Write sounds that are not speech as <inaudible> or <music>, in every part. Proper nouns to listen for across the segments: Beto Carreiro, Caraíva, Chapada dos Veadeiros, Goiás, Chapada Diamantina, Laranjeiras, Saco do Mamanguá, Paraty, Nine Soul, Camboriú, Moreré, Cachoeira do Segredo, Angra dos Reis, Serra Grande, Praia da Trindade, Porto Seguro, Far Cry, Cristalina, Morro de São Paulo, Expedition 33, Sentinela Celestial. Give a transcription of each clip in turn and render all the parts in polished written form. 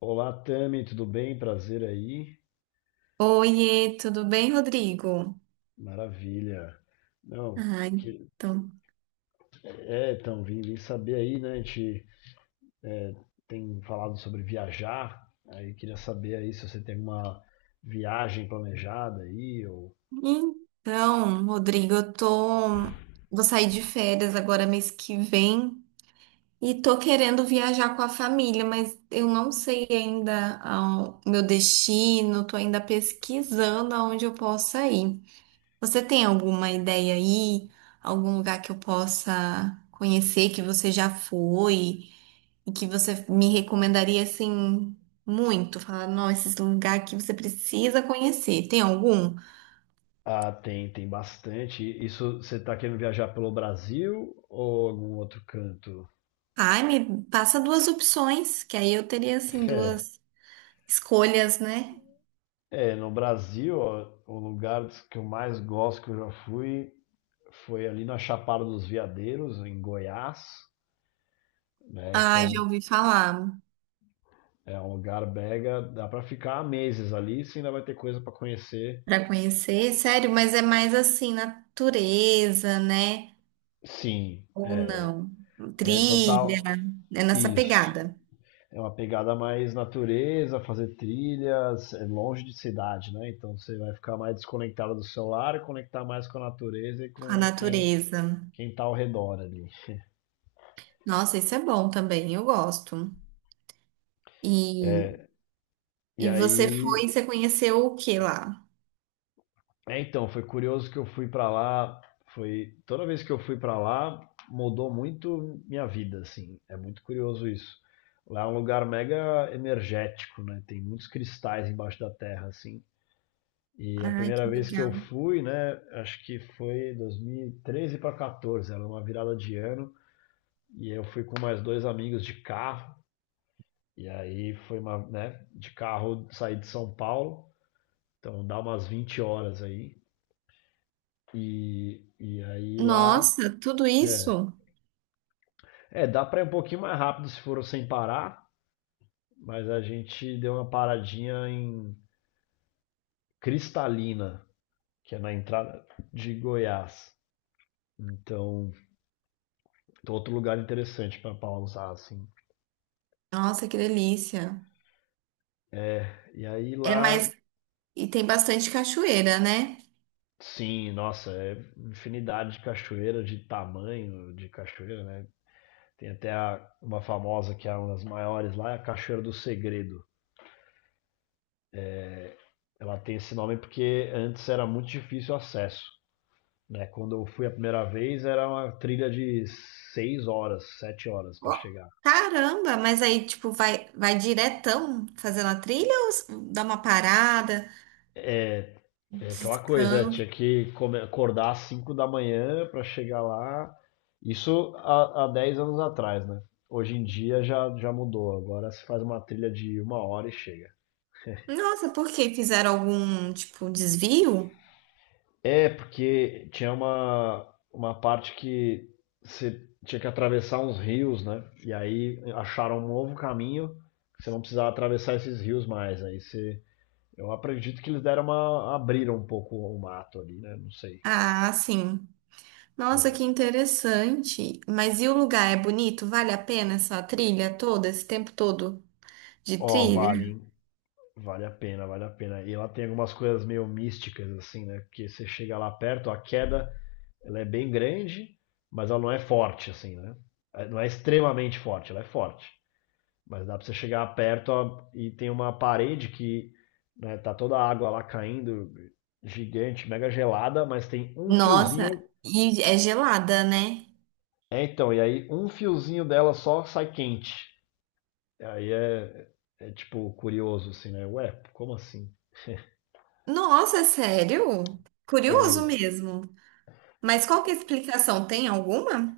Olá, Tami, tudo bem? Prazer aí. Oiê, tudo bem, Rodrigo? Maravilha. Não, Ah, que- então. Vim, saber aí, né? A gente é, tem falado sobre viajar, aí queria saber aí se você tem alguma viagem planejada aí, ou... Então, Rodrigo, eu tô. Vou sair de férias agora mês que vem e tô querendo viajar com a família, mas eu não sei ainda o meu destino, tô ainda pesquisando aonde eu possa ir. Você tem alguma ideia aí? Algum lugar que eu possa conhecer que você já foi? E que você me recomendaria assim muito? Falar, não, esse lugar aqui você precisa conhecer. Tem algum? Ah, tem, tem bastante. Isso, você está querendo viajar pelo Brasil ou algum outro canto? Ai, me passa duas opções, que aí eu teria assim É, duas escolhas, né? No Brasil, ó, o lugar que eu mais gosto que eu já fui foi ali na Chapada dos Veadeiros, em Goiás, né? Ah, já Então, ouvi falar é um lugar mega, dá para ficar meses ali, se ainda vai ter coisa para conhecer. para conhecer, sério, mas é mais assim, natureza, né? Sim, Ou não? é Trilha, total é nessa isso. pegada É uma pegada mais natureza, fazer trilhas, é longe de cidade, né? Então você vai ficar mais desconectado do celular e conectar mais com a natureza e com a com quem natureza. quem tá ao redor ali. Nossa, isso é bom também, eu gosto. E, E e você aí foi, você conheceu o que lá? é, então, foi curioso que eu fui pra lá, foi toda vez que eu fui pra lá, mudou muito minha vida, assim. É muito curioso isso. Lá é um lugar mega energético, né? Tem muitos cristais embaixo da terra, assim. E a Ai, primeira que vez que eu legal. fui, né, acho que foi 2013 para 14, era uma virada de ano, e eu fui com mais dois amigos de carro, e aí foi uma, né, de carro, saí de São Paulo, então dá umas 20 horas aí. E aí lá Nossa, tudo é, isso? é, dá para ir um pouquinho mais rápido se for sem parar, mas a gente deu uma paradinha em Cristalina, que é na entrada de Goiás. Então, outro lugar interessante pra pausar, assim. Nossa, que delícia. E aí É, lá, mas e tem bastante cachoeira, né? sim, nossa, é infinidade de cachoeira, de tamanho de cachoeira, né? Tem até uma famosa que é uma das maiores lá, é a Cachoeira do Segredo. Ela tem esse nome porque antes era muito difícil o acesso, né? Quando eu fui a primeira vez, era uma trilha de 6 horas, 7 horas para Ó, chegar. caramba, mas aí tipo vai diretão fazendo a trilha ou dá uma parada, É, é aquela coisa, é, descanso? Acordar às 5 da manhã para chegar lá. Isso há, há 10 anos atrás, né? Hoje em dia já, já mudou. Agora se faz uma trilha de uma hora e chega. Nossa, por quê? Fizeram algum tipo desvio? É, porque tinha uma parte que você tinha que atravessar uns rios, né? E aí acharam um novo caminho, que você não precisava atravessar esses rios mais. Aí você... Eu acredito que eles deram uma... abriram um pouco o mato ali, né? Não sei. Ah, sim. Nossa, que É. interessante. Mas e o lugar é bonito? Vale a pena essa trilha toda, esse tempo todo de Ó, vale, trilha? hein? Vale a pena, vale a pena. E ela tem algumas coisas meio místicas, assim, né? Porque você chega lá perto, a queda, ela é bem grande, mas ela não é forte, assim, né? É, não é extremamente forte, ela é forte. Mas dá pra você chegar perto, ó, e tem uma parede que, né, tá toda a água lá caindo, gigante, mega gelada, mas tem um Nossa, fiozinho. e é gelada, né? É, então, e aí um fiozinho dela só sai quente. Aí é, é tipo curioso assim, né? Ué, como assim? Nossa, é sério? Curioso É, mesmo. Mas qual que é a explicação? Tem alguma?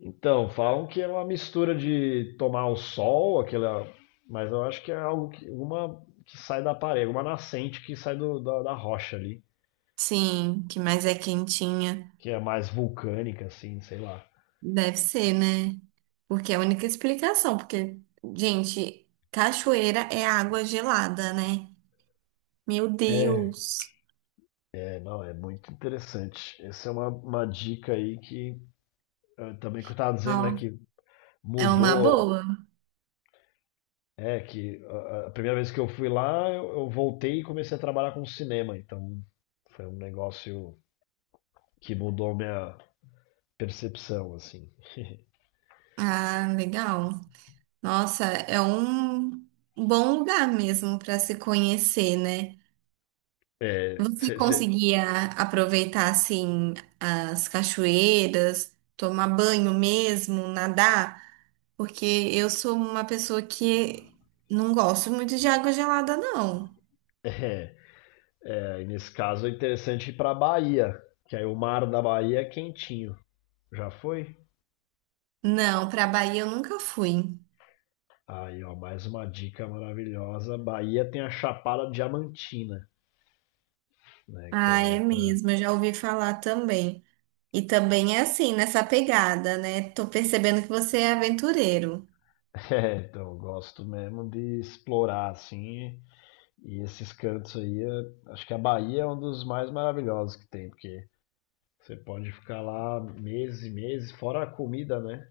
então, falam que é uma mistura de tomar o sol, aquela, mas eu acho que é algo que uma que sai da parede, uma nascente que sai da rocha ali, Sim, que mais é quentinha. que é mais vulcânica assim, sei lá. Deve ser, né? Porque é a única explicação, porque, gente, cachoeira é água gelada, né? Meu É, Deus. é, não, é muito interessante. Essa é uma dica aí que também que eu estava dizendo, né, Ó, que é uma mudou... boa. É que a primeira vez que eu fui lá, eu voltei e comecei a trabalhar com cinema, então foi um negócio que mudou minha percepção, assim. <laughs> Ah, legal. Nossa, é um bom lugar mesmo para se conhecer, né? É, Você cê- cê- conseguia aproveitar assim as cachoeiras, tomar banho mesmo, nadar? Porque eu sou uma pessoa que não gosto muito de água gelada, não. <laughs> é, é, e nesse caso é interessante ir pra Bahia, que aí o mar da Bahia é quentinho. Já foi? Não, para Bahia eu nunca fui. Aí, ó, mais uma dica maravilhosa. Bahia tem a Chapada Diamantina, né? Que Ah, é é outra. mesmo, eu já ouvi falar também. E também é assim, nessa pegada, né? Tô percebendo que você é aventureiro. <laughs> É, então, eu gosto mesmo de explorar, assim. E esses cantos aí, acho que a Bahia é um dos mais maravilhosos que tem, porque você pode ficar lá meses e meses, fora a comida, né?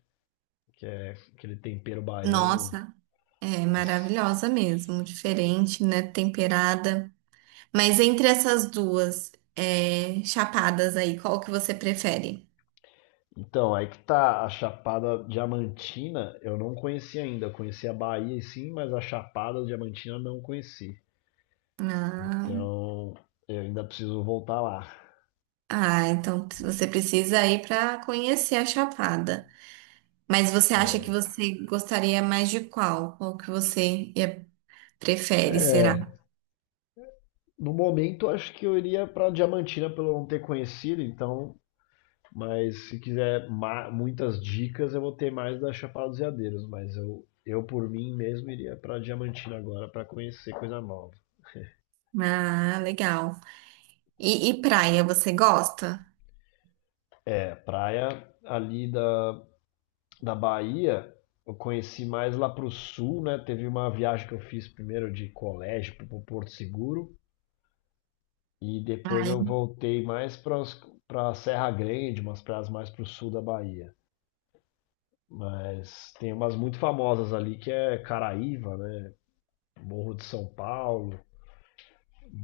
Que é aquele tempero baiano. Nossa, é As- maravilhosa mesmo, diferente, né? Temperada. Mas entre essas duas é, chapadas aí, qual que você prefere? Então, aí que tá a Chapada Diamantina, eu não conheci ainda. Eu conheci a Bahia sim, mas a Chapada Diamantina eu não conheci. Ah, Então, eu ainda preciso voltar lá. ah, então você precisa ir para conhecer a chapada. Mas você acha que você gostaria mais de qual? Prefere, será? É, no momento acho que eu iria pra Diamantina pelo não ter conhecido, então... Mas se quiser muitas dicas, eu vou ter mais da Chapada dos Veadeiros, mas eu por mim mesmo iria para Diamantina agora para conhecer coisa nova. Ah, legal. E praia, você gosta? É, praia ali da Bahia, eu conheci mais lá pro sul, né? Teve uma viagem que eu fiz primeiro de colégio pro Porto Seguro e depois Ai, eu voltei mais para Serra Grande, umas praias mais pro sul da Bahia. Mas tem umas muito famosas ali que é Caraíva, né? Morro de São Paulo.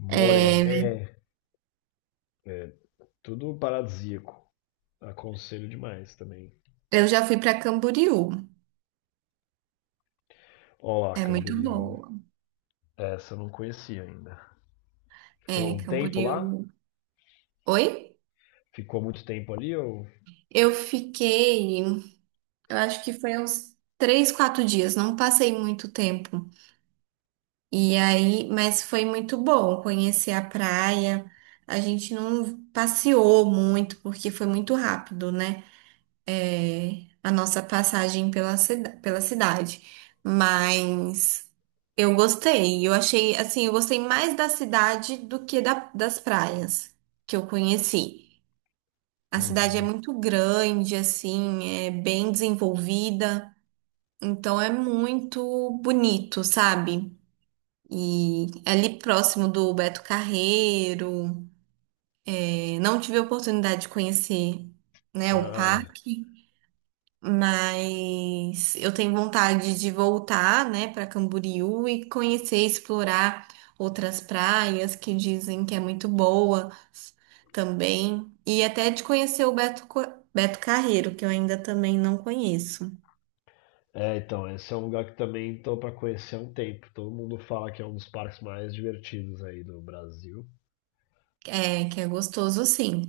Moreré. é, Tudo paradisíaco. Aconselho demais também. eu já fui para Camboriú. Ó lá, É muito Camboriú. boa. Essa eu não conhecia ainda. Ficou É, um tempo lá? Camboriú. Oi? Ficou muito tempo ali ou? Eu fiquei. Eu acho que foi uns três, quatro dias, não passei muito tempo. E aí, mas foi muito bom conhecer a praia. A gente não passeou muito porque foi muito rápido, né? É, a nossa passagem pela, pela cidade. Mas eu gostei. Eu achei, assim, eu gostei mais da cidade do que das praias que eu conheci. A cidade é Uhum. muito grande, assim, é bem desenvolvida. Então é muito bonito, sabe? E é ali próximo do Beto Carreiro. É, não tive a oportunidade de conhecer, né, o Ah, parque, mas eu tenho vontade de voltar, né, para Camboriú e conhecer, explorar outras praias que dizem que é muito boa também. E até de conhecer o Beto Carreiro, que eu ainda também não conheço. é, então, esse é um lugar que também tô para conhecer há um tempo. Todo mundo fala que é um dos parques mais divertidos aí do Brasil. É, que é gostoso, sim.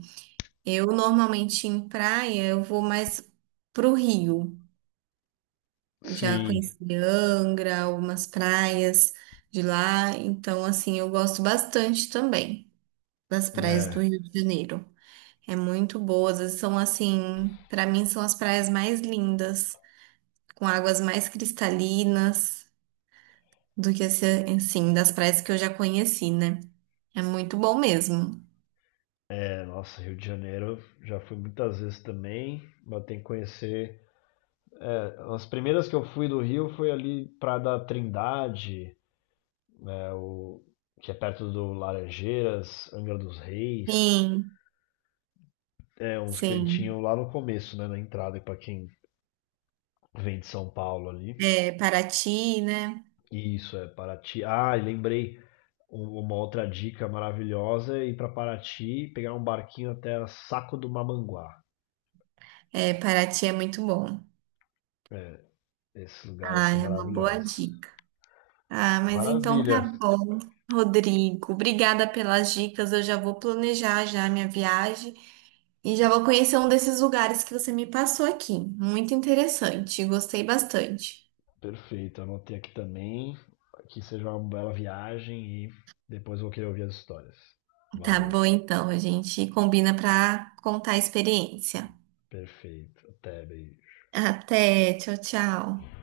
Eu normalmente em praia, eu vou mais pro Rio. Eu já Sim, conheci Angra, algumas praias de lá, então assim, eu gosto bastante também das praias do é. Rio de Janeiro. É muito boas, elas são assim, para mim são as praias mais lindas, com águas mais cristalinas do que esse, assim, das praias que eu já conheci, né? É muito bom mesmo. É, nossa, Rio de Janeiro, já fui muitas vezes também, mas tem que conhecer. É, as primeiras que eu fui do Rio foi ali Praia da Trindade, né, o, que é perto do Laranjeiras, Angra dos Reis, Sim, é uns sim. cantinhos lá no começo, né, na entrada, para quem vem de São Paulo ali. É, Paraty, né? Isso, é Paraty. Ah, e lembrei uma outra dica maravilhosa, é ir para Paraty, e pegar um barquinho até a Saco do Mamanguá. É, Paraty é muito bom. É, esses lugares Ah, são é uma boa maravilhosos. dica. Ah, mas então Maravilha, tá bom, Rodrigo. Obrigada pelas dicas. Eu já vou planejar já a minha viagem e já vou conhecer um desses lugares que você me passou aqui. Muito interessante, gostei bastante. perfeito. Anotei aqui também. Que seja uma bela viagem e depois vou querer ouvir as histórias. Tá Valeu. bom, então, a gente combina para contar a experiência. Perfeito. Até, beijo. Até, tchau, tchau.